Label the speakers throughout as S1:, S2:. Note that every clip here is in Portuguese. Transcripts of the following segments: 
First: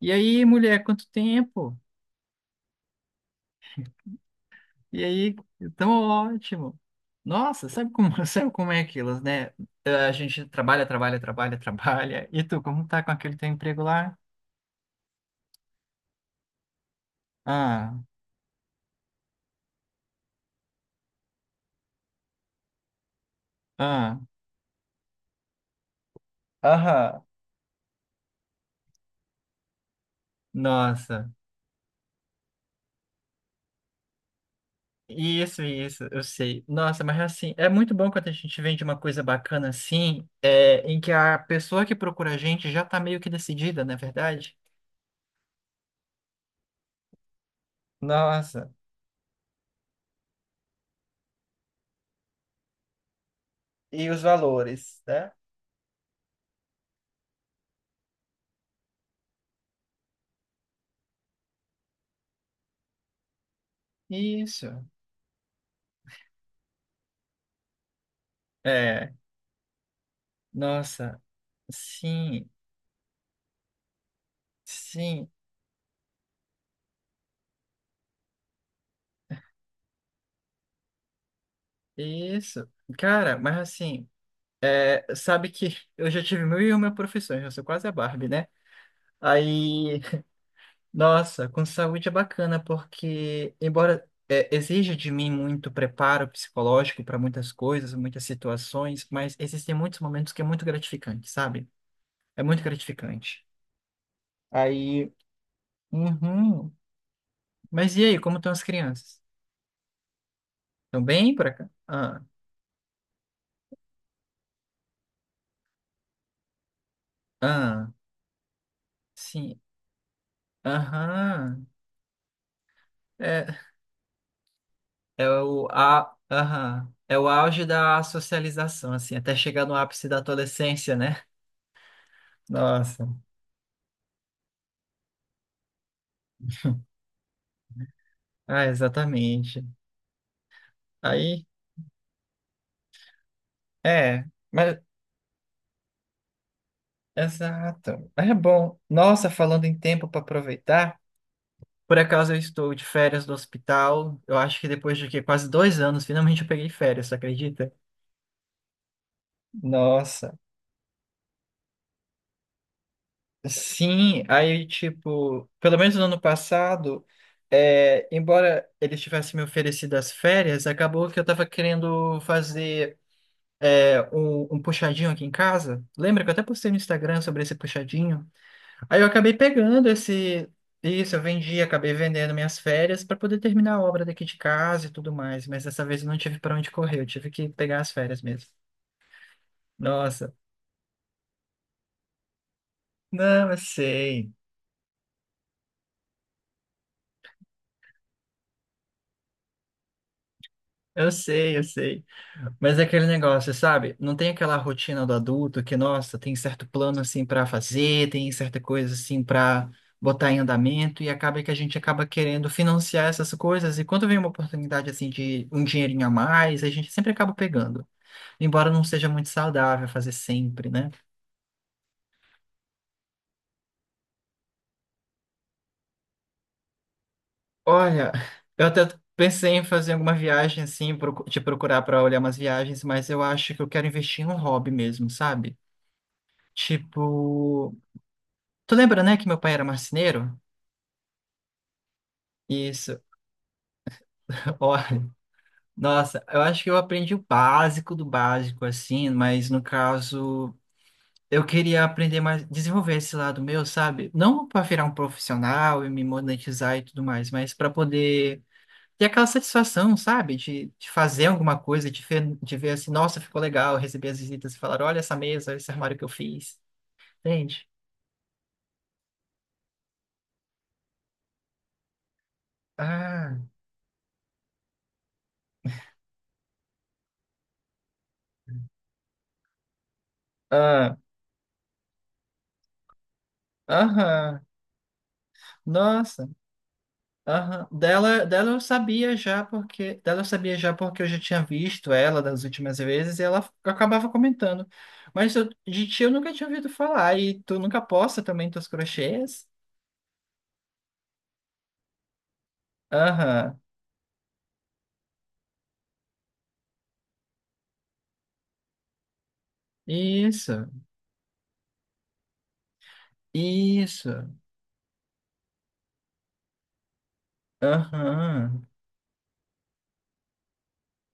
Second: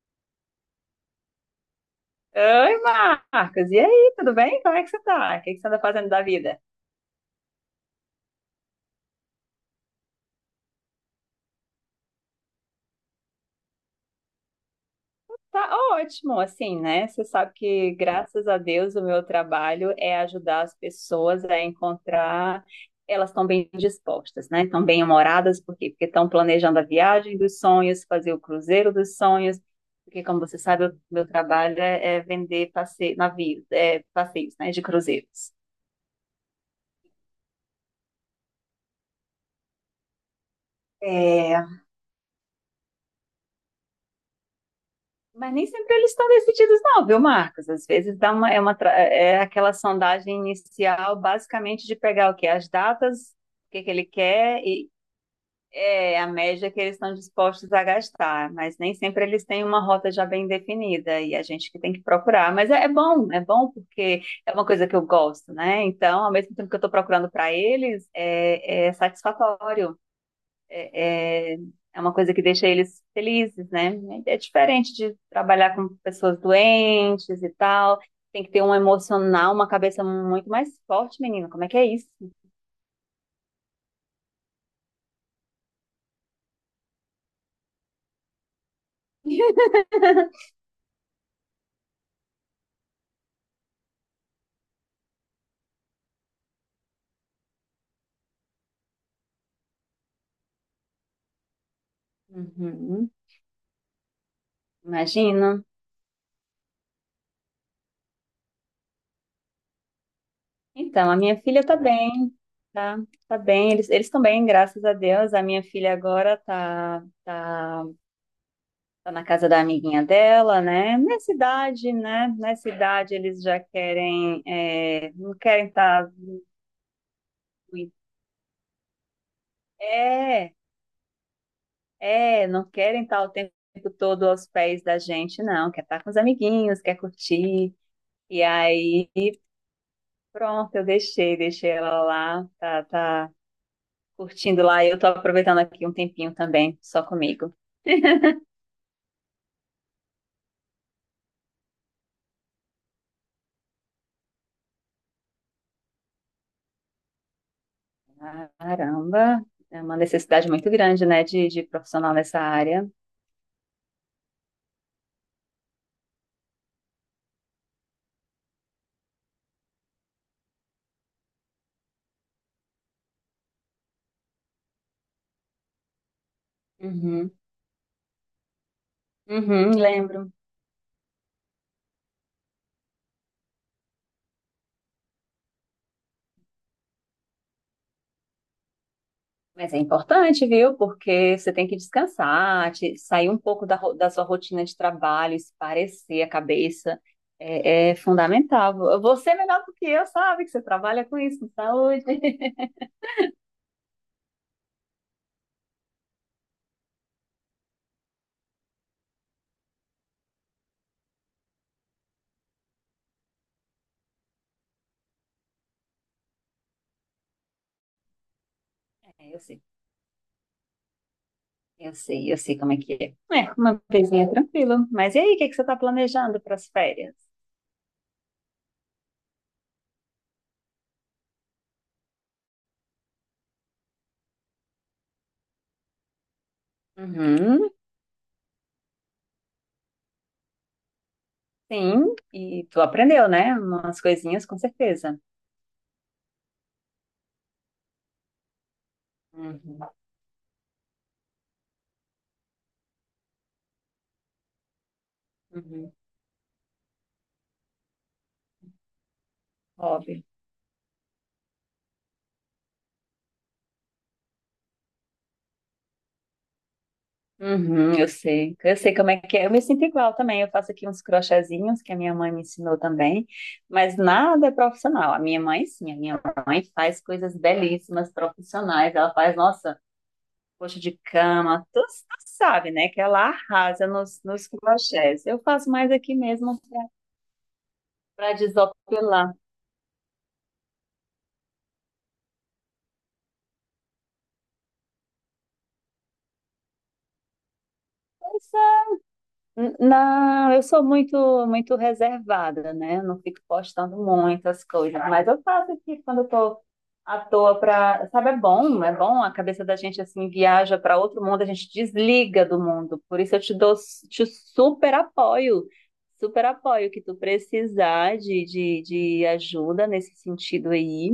S1: E aí, mulher, quanto tempo?
S2: Oi, Marcos. E aí, tudo bem? Como é que você
S1: E aí,
S2: tá? O que que você anda
S1: tão
S2: fazendo da vida?
S1: ótimo. Nossa, sabe como, sabe como é aquilo, né? A gente trabalha, trabalha, trabalha, trabalha. E tu, como tá com aquele teu emprego lá?
S2: Tá ótimo, assim, né? Você sabe que,
S1: Ah,
S2: graças a Deus, o meu trabalho é ajudar as pessoas a encontrar. Elas estão bem
S1: ah,
S2: dispostas, né? Estão bem humoradas, por quê? Porque estão planejando a
S1: aham.
S2: viagem dos sonhos, fazer o cruzeiro dos sonhos. Porque, como você sabe, o meu
S1: Nossa,
S2: trabalho é vender navios, passeios, né? De cruzeiros.
S1: isso, eu sei. Nossa, mas assim, é muito bom quando a gente vende uma coisa bacana assim, é, em que a pessoa que procura a gente já tá meio que decidida, não é verdade?
S2: Mas nem sempre eles estão decididos, não, viu, Marcos? Às vezes dá uma, é,
S1: Nossa,
S2: uma, é aquela sondagem inicial, basicamente, de pegar o quê? As datas, o que que ele
S1: e os
S2: quer e
S1: valores, né?
S2: a média que eles estão dispostos a gastar. Mas nem sempre eles têm uma rota já bem definida e a gente que tem que procurar. Mas é bom porque é uma
S1: Isso.
S2: coisa que eu gosto, né? Então, ao mesmo tempo que eu estou procurando para eles, é
S1: É,
S2: satisfatório.
S1: nossa.
S2: É, é uma coisa que
S1: Sim,
S2: deixa eles felizes, né? É diferente de
S1: sim,
S2: trabalhar com pessoas doentes e tal. Tem que ter um emocional, uma cabeça muito mais forte, menina. Como é que é isso?
S1: isso. Cara, mas assim, sabe que eu já tive mil e uma profissões, eu sou quase a Barbie, né? Aí, nossa, com saúde é bacana, porque embora exija de mim muito preparo psicológico para muitas coisas, muitas situações, mas existem muitos momentos que é muito gratificante, sabe? É muito
S2: Uhum,
S1: gratificante. Aí,
S2: imagina.
S1: uhum. Mas e aí, como estão as crianças? Estão
S2: Então, a
S1: bem
S2: minha
S1: por
S2: filha
S1: cá?
S2: tá
S1: Ah,
S2: bem, tá, tá bem. Eles estão bem, graças a Deus. A minha filha agora tá, tá,
S1: ah,
S2: tá na casa
S1: sim,
S2: da amiguinha dela, né? Nessa
S1: aham.
S2: idade, né? Nessa idade eles
S1: É,
S2: já querem, não querem estar. Tá,
S1: Aham, é o auge da socialização, assim, até chegar no ápice da
S2: é,
S1: adolescência, né?
S2: Não querem
S1: Nossa,
S2: estar o tempo todo aos pés da gente, não. Quer estar com os amiguinhos, quer curtir. E
S1: ah,
S2: aí,
S1: exatamente.
S2: pronto, eu deixei,
S1: Aí,
S2: deixei ela lá, tá, tá
S1: é,
S2: curtindo
S1: mas,
S2: lá. Eu tô aproveitando aqui um tempinho também, só comigo.
S1: exato, mas é bom. Nossa, falando em tempo para aproveitar, por acaso eu estou de férias do hospital, eu acho que depois quase dois anos, finalmente eu peguei férias, você acredita?
S2: Caramba, é uma
S1: Nossa.
S2: necessidade muito grande, né, de profissional nessa área.
S1: Sim, aí, tipo, pelo menos no ano passado, é, embora eles tivessem me oferecido as férias, acabou que eu tava querendo fazer um puxadinho aqui em casa. Lembra que eu até postei no Instagram
S2: Uhum,
S1: sobre esse puxadinho? Aí eu acabei
S2: uhum,
S1: pegando
S2: lembro.
S1: esse. Isso, eu vendi, acabei vendendo minhas férias para poder terminar a obra daqui de casa e tudo mais, mas dessa vez eu não tive para onde correr, eu tive que pegar as férias mesmo.
S2: Mas é
S1: Nossa,
S2: importante, viu? Porque você tem que descansar, sair um
S1: não, eu
S2: pouco da sua
S1: sei.
S2: rotina de trabalho, esparecer a cabeça. É fundamental. Você é melhor do que eu sabe que você trabalha
S1: Eu
S2: com isso, com
S1: sei, eu sei.
S2: saúde.
S1: Mas é aquele negócio, sabe? Não tem aquela rotina do adulto que, nossa, tem certo plano assim para fazer, tem certa coisa assim para botar em andamento e acaba que a gente acaba querendo financiar essas coisas e quando vem uma oportunidade assim de um dinheirinho a mais, a gente sempre acaba pegando. Embora não seja muito
S2: É, eu sei,
S1: saudável fazer sempre, né?
S2: eu sei, eu sei como é que é. É, uma coisinha tranquila. Mas e aí, o que é que você está planejando para as férias?
S1: Olha, eu até pensei em fazer alguma viagem assim, te procurar para olhar umas viagens, mas eu acho que eu quero investir em um hobby mesmo, sabe?
S2: Uhum,
S1: Tipo, tu lembra, né, que meu pai era marceneiro?
S2: sim, e tu
S1: Isso.
S2: aprendeu, né? Umas coisinhas, com
S1: Ó,
S2: certeza.
S1: nossa, eu acho que eu aprendi o básico do básico, assim, mas no
S2: Uhum,
S1: caso, eu queria aprender mais, desenvolver esse lado meu, sabe? Não para virar um profissional e
S2: uhum.
S1: me monetizar e tudo mais, mas para poder ter aquela satisfação,
S2: Óbvio.
S1: sabe? De fazer alguma coisa, de ver assim, nossa, ficou legal, receber as visitas e falar, olha essa mesa, esse armário que eu fiz, entende?
S2: Uhum, eu sei como é que é. Eu me sinto igual também. Eu faço aqui uns crochêzinhos que a minha mãe me ensinou também,
S1: Ah,
S2: mas nada é profissional. A minha mãe, sim, a minha mãe faz coisas belíssimas, profissionais. Ela faz, nossa, coxa
S1: ah,
S2: de cama, tu sabe, né? Que ela arrasa nos,
S1: aham,
S2: nos crochês. Eu faço mais aqui
S1: nossa.
S2: mesmo
S1: Aham. Dela,
S2: para
S1: dela eu sabia
S2: desopilar.
S1: já porque dela eu sabia já porque eu já tinha visto ela das últimas vezes e ela acabava comentando. Mas de ti eu nunca tinha ouvido falar e tu nunca posta também teus crochês?
S2: Não, eu sou muito, muito reservada, né? Eu não fico
S1: Aham.
S2: postando muitas coisas, mas eu faço aqui quando eu tô à toa pra, sabe, é bom, a cabeça da gente assim
S1: Isso.
S2: viaja para outro mundo, a gente desliga do mundo. Por isso eu te dou, te
S1: Isso.
S2: super apoio que tu precisar de,
S1: Aham.
S2: de, de ajuda nesse sentido aí.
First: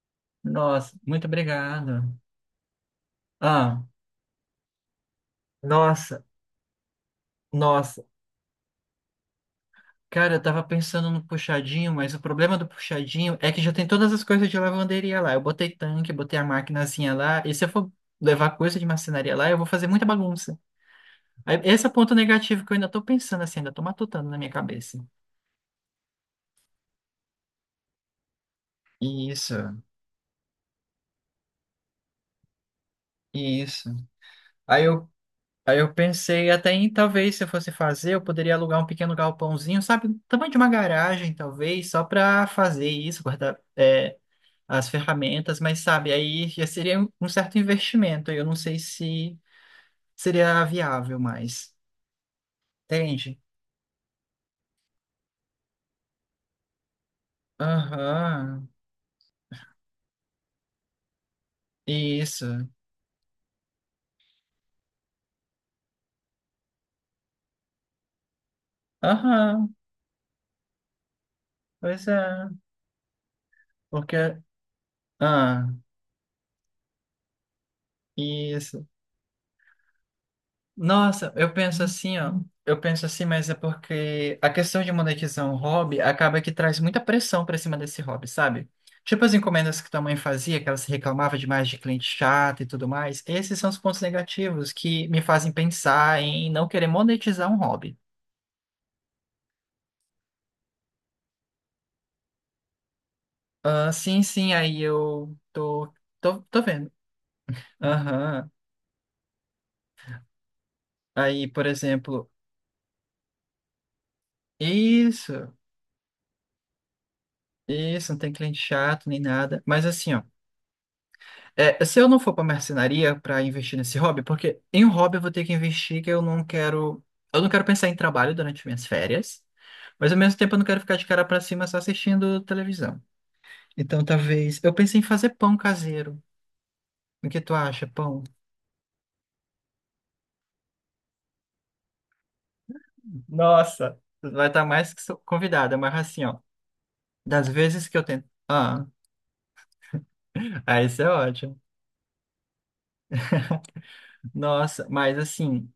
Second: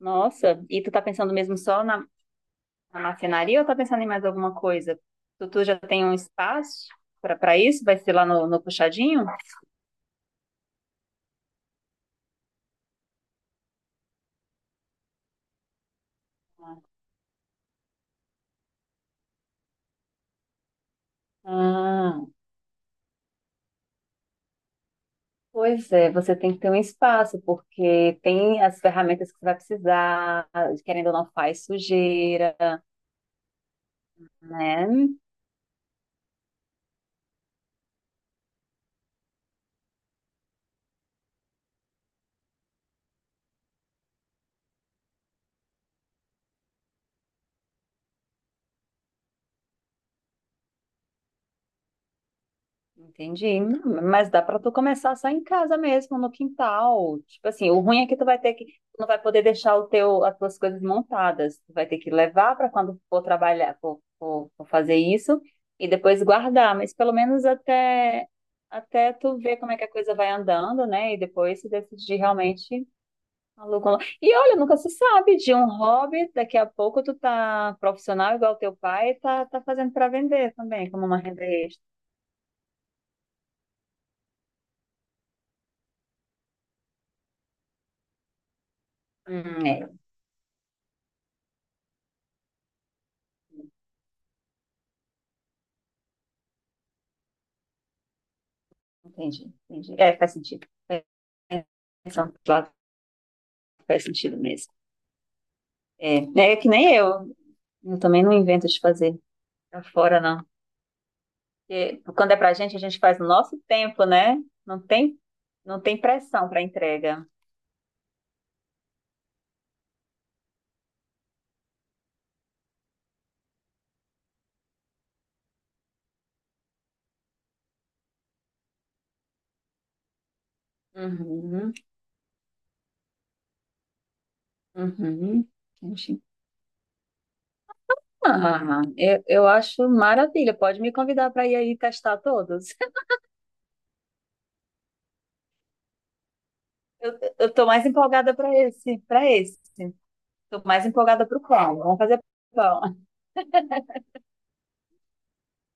S2: Nossa, e tu
S1: Nossa,
S2: tá
S1: muito
S2: pensando mesmo só na
S1: obrigado.
S2: na marcenaria ou tá
S1: Ah,
S2: pensando em mais alguma coisa? Tutu já tem um
S1: nossa,
S2: espaço para isso? Vai
S1: nossa.
S2: ser lá no puxadinho?
S1: Cara, eu tava pensando no puxadinho, mas o problema do puxadinho é que já tem todas as coisas de lavanderia lá. Eu botei tanque, botei a maquinazinha lá, e se eu for levar coisa de marcenaria lá, eu vou fazer muita bagunça. Aí, esse é o ponto
S2: Ah,
S1: negativo que eu ainda tô pensando assim, ainda tô matutando na minha cabeça.
S2: pois é, você tem que ter um espaço, porque tem as ferramentas que você vai
S1: Isso,
S2: precisar, querendo ou não faz sujeira,
S1: isso. Aí eu,
S2: né?
S1: aí eu pensei até em talvez se eu fosse fazer, eu poderia alugar um pequeno galpãozinho, sabe? Tamanho de uma garagem, talvez, só pra fazer isso, guardar. É, as ferramentas, mas sabe, aí já seria um certo investimento. Aí eu não sei se seria viável mais. Entende?
S2: Entendi. Não, mas dá pra tu começar só em casa mesmo, no quintal. Tipo assim, o ruim é que tu vai ter que,
S1: Aham,
S2: tu não vai poder deixar o teu, as tuas coisas montadas. Tu vai ter que levar
S1: isso.
S2: pra quando for trabalhar, for fazer isso e depois guardar. Mas pelo menos até tu ver como
S1: Aham,
S2: é que a coisa vai andando, né? E depois se
S1: pois
S2: decidir
S1: é.
S2: realmente aluga. E
S1: Porque.
S2: olha, nunca se sabe de
S1: Ah,
S2: um hobby. Daqui a pouco tu tá profissional igual teu
S1: isso.
S2: pai, e tá fazendo pra vender também, como uma
S1: Nossa,
S2: renda
S1: eu
S2: extra.
S1: penso assim, ó. Eu penso assim, mas é porque a questão de monetizar um hobby acaba que traz muita pressão pra cima desse hobby, sabe? Tipo as encomendas
S2: É.
S1: que tua mãe fazia, que ela se reclamava demais de cliente chato e tudo mais. Esses são os pontos negativos que me fazem pensar em não querer monetizar um hobby.
S2: Entendi, entendi. É, faz sentido. É, pensando por lado,
S1: Ah,
S2: faz
S1: sim,
S2: sentido
S1: sim,
S2: mesmo.
S1: aí eu tô,
S2: É,
S1: tô,
S2: né, é
S1: tô
S2: que
S1: vendo.
S2: nem eu. Eu também não
S1: Aham.
S2: invento de fazer pra fora, não.
S1: Aí, por
S2: Porque
S1: exemplo,
S2: quando é pra gente, a gente faz no nosso tempo, né? Não tem,
S1: isso,
S2: não tem pressão pra entrega.
S1: isso, não tem cliente chato nem nada. Mas assim, ó. É, se eu não for pra marcenaria pra investir nesse hobby, porque em um hobby eu vou ter que investir que eu não quero. Eu não quero pensar em trabalho durante minhas férias, mas ao mesmo tempo eu não quero ficar de cara pra cima
S2: Uhum,
S1: só assistindo televisão. Então talvez. Eu pensei em fazer
S2: uhum.
S1: pão
S2: Entendi.
S1: caseiro. O que tu acha, pão?
S2: Ah, eu acho maravilha. Pode me convidar para ir aí testar todos.
S1: Nossa, tu vai estar mais que convidada, mas assim, ó.
S2: Eu,
S1: Das
S2: eu tô mais
S1: vezes que eu tento.
S2: empolgada para
S1: Ah,
S2: esse, para esse. Tô
S1: ah,
S2: mais
S1: isso é
S2: empolgada pro
S1: ótimo.
S2: pão. Vamos fazer pão.
S1: Nossa, mas assim.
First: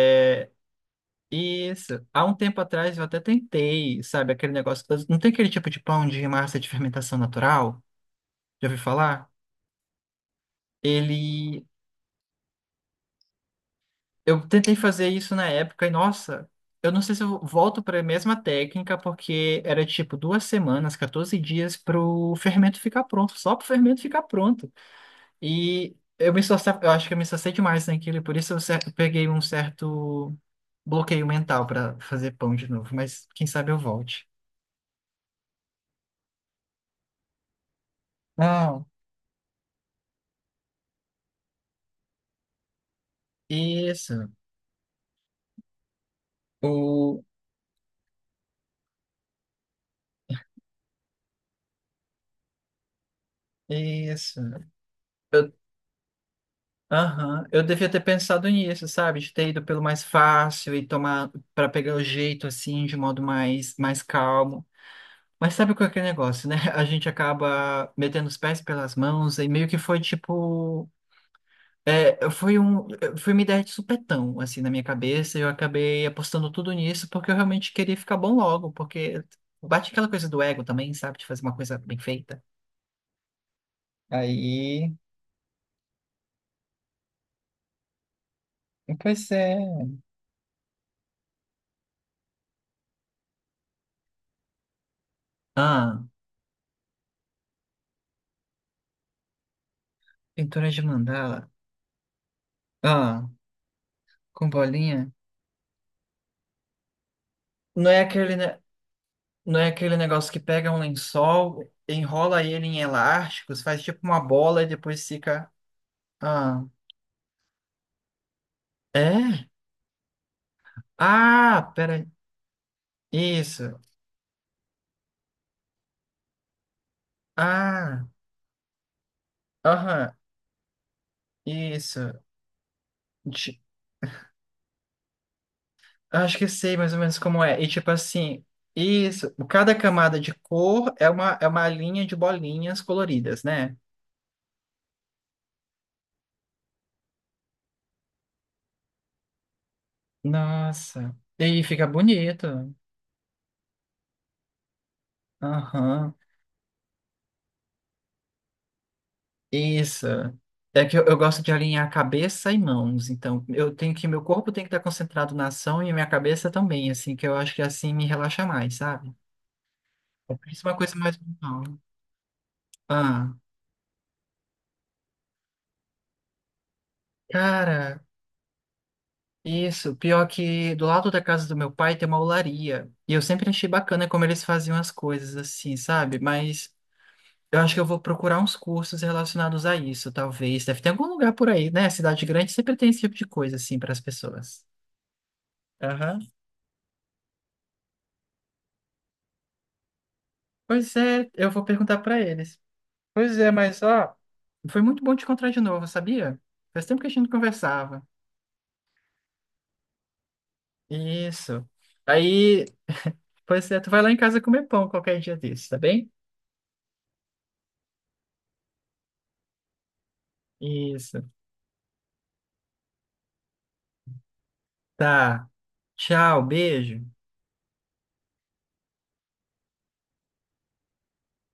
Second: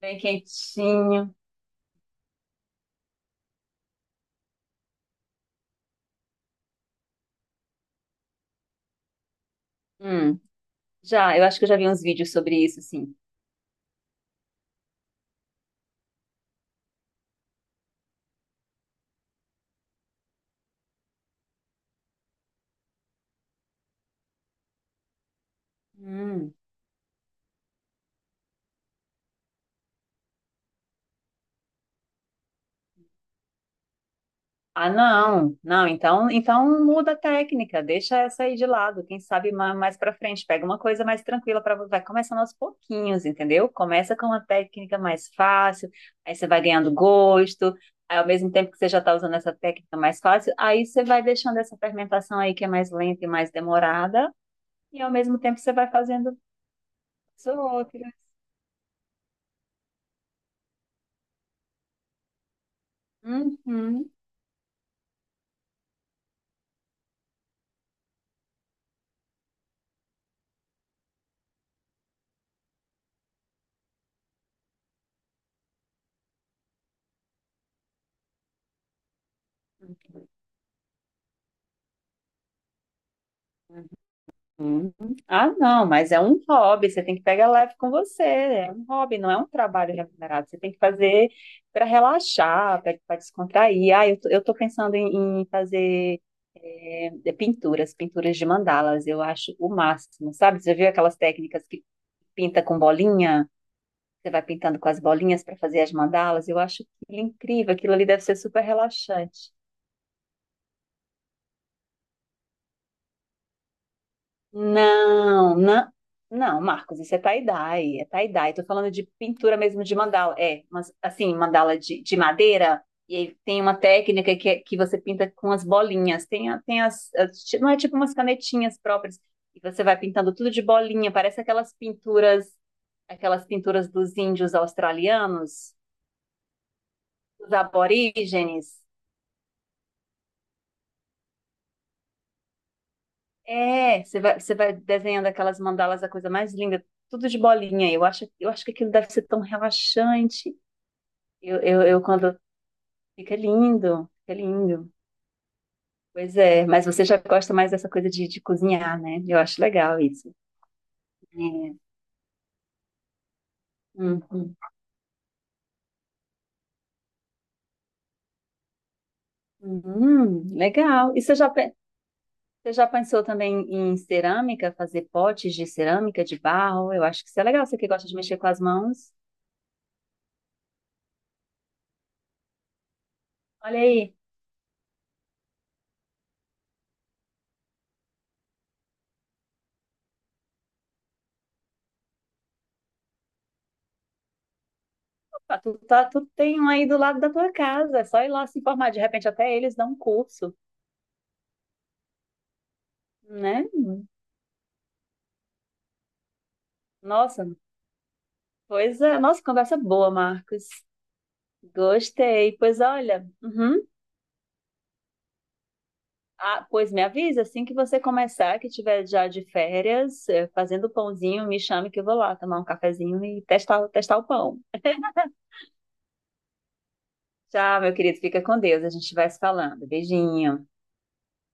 S2: Bem quentinho.
S1: isso. Há um tempo atrás eu até tentei, sabe, aquele negócio. Não tem aquele tipo de pão de massa de fermentação natural? Já ouviu falar?
S2: Hum. Já, eu acho
S1: Ele.
S2: que eu já vi uns vídeos sobre isso, sim.
S1: Eu tentei fazer isso na época e, nossa, eu não sei se eu volto para a mesma técnica, porque era tipo duas semanas, 14 dias pro fermento ficar pronto, só pro fermento ficar pronto. E eu me
S2: Hum.
S1: esforçava, eu acho que eu me esforcei demais naquilo, e por isso eu peguei um certo bloqueio mental para fazer pão de novo, mas quem sabe eu volte.
S2: Ah, não, não, então muda a técnica, deixa essa aí de
S1: Ah.
S2: lado, quem sabe mais pra frente, pega uma coisa mais tranquila para vai começando aos pouquinhos, entendeu? Começa com
S1: Isso.
S2: uma técnica mais fácil, aí você vai ganhando
S1: O...
S2: gosto, aí ao mesmo tempo que você já tá usando essa técnica mais fácil, aí você vai deixando essa fermentação aí que é mais lenta e mais demorada,
S1: Isso.
S2: e ao mesmo
S1: Eu...
S2: tempo você vai fazendo
S1: Aham.
S2: as
S1: Eu devia ter
S2: outras.
S1: pensado nisso, sabe? De ter ido pelo mais fácil e tomar para pegar o jeito assim, de modo mais, mais
S2: Uhum.
S1: calmo. Mas sabe qual é aquele negócio, né? A gente acaba metendo os pés pelas mãos e meio que foi tipo. É, foi um, foi uma ideia de supetão, assim, na minha cabeça, e eu acabei apostando tudo nisso porque eu realmente queria ficar bom logo, porque bate aquela coisa do ego também, sabe? De fazer uma coisa bem feita. Aí,
S2: Uhum. Ah, não, mas é um hobby, você tem que pegar leve com você, é um hobby,
S1: pois
S2: não é um
S1: é.
S2: trabalho remunerado, você tem que fazer para relaxar, para descontrair. Ah, eu tô, eu tô pensando em
S1: Ah,
S2: fazer de pinturas, pinturas de mandalas, eu acho o máximo, sabe?
S1: pintura
S2: Você já
S1: de
S2: viu aquelas
S1: mandala.
S2: técnicas que pinta com
S1: Ah,
S2: bolinha? Você vai
S1: com
S2: pintando com as
S1: bolinha.
S2: bolinhas para fazer as mandalas, eu acho aquilo incrível,
S1: Não
S2: aquilo
S1: é
S2: ali deve
S1: aquele,
S2: ser
S1: ne-
S2: super relaxante.
S1: não é aquele negócio que pega um lençol, enrola ele em elásticos, faz tipo uma bola e depois fica.
S2: Não, não, não,
S1: Ah,
S2: Marcos, isso é tie-dye, é tie-dye. Tô falando de
S1: é?
S2: pintura mesmo de mandala, mas assim,
S1: Ah,
S2: mandala
S1: pera.
S2: de madeira, e aí tem uma
S1: Isso.
S2: técnica que você pinta com as bolinhas, tem, a- tem as, as- ti- não é tipo
S1: Ah,
S2: umas canetinhas próprias, e você vai
S1: aham,
S2: pintando tudo de bolinha, parece aquelas
S1: isso.
S2: pinturas, aquelas
S1: Ti-
S2: pinturas dos índios australianos,
S1: Acho que sei mais ou menos como
S2: dos
S1: é. E tipo assim,
S2: aborígenes.
S1: isso. Cada camada de cor é uma linha de bolinhas coloridas, né?
S2: É, você vai desenhando aquelas mandalas, a coisa mais linda, tudo de bolinha. Eu acho que aquilo deve ser tão relaxante.
S1: Nossa. E
S2: Eu,
S1: aí
S2: eu,
S1: fica
S2: eu quando
S1: bonito.
S2: fica lindo, fica lindo.
S1: Aham.
S2: Pois é, mas você já gosta mais dessa coisa de cozinhar, né? Eu acho legal
S1: Isso.
S2: isso.
S1: É que eu gosto de
S2: É.
S1: alinhar cabeça e mãos, então eu tenho que meu corpo
S2: Uhum.
S1: tem que estar concentrado na ação e a minha cabeça também, assim, que eu acho que assim me relaxa mais, sabe? É
S2: Uhum,
S1: por isso uma coisa
S2: legal.
S1: mais
S2: E você já,
S1: mental.
S2: pe- você já pensou
S1: Ah,
S2: também em cerâmica, fazer potes de cerâmica, de barro? Eu acho que isso é legal, você que
S1: cara,
S2: gosta de mexer com as mãos.
S1: isso, pior que do lado da casa do meu pai tem uma olaria, e eu sempre achei
S2: Olha
S1: bacana
S2: aí.
S1: como eles faziam as coisas assim, sabe? Mas eu acho que eu vou procurar uns cursos relacionados a isso, talvez. Deve ter algum lugar por aí, né? Cidade grande sempre tem esse tipo de coisa assim para as pessoas.
S2: Ah, Tu, tá,
S1: Aham.
S2: tu tem um aí do lado da tua casa, é só ir lá se informar. De repente, até eles dão um curso,
S1: Pois é, eu vou perguntar pra eles. Pois é,
S2: né?
S1: mas ó, foi muito bom te encontrar de novo, sabia? Faz tempo que a gente não
S2: Nossa,
S1: conversava.
S2: pois é. Nossa, conversa boa, Marcos.
S1: Isso.
S2: Gostei.
S1: Aí,
S2: Pois olha,
S1: pois é,
S2: uhum.
S1: tu vai lá em casa comer pão qualquer dia desses, tá bem?
S2: Ah, pois me avisa assim que você começar, que tiver já de férias, fazendo
S1: Isso.
S2: pãozinho, me chame que eu vou lá tomar um cafezinho e testar o pão.
S1: Tá. Tchau, beijo.
S2: Tchau, meu querido. Fica com Deus. A gente vai se falando. Beijinho.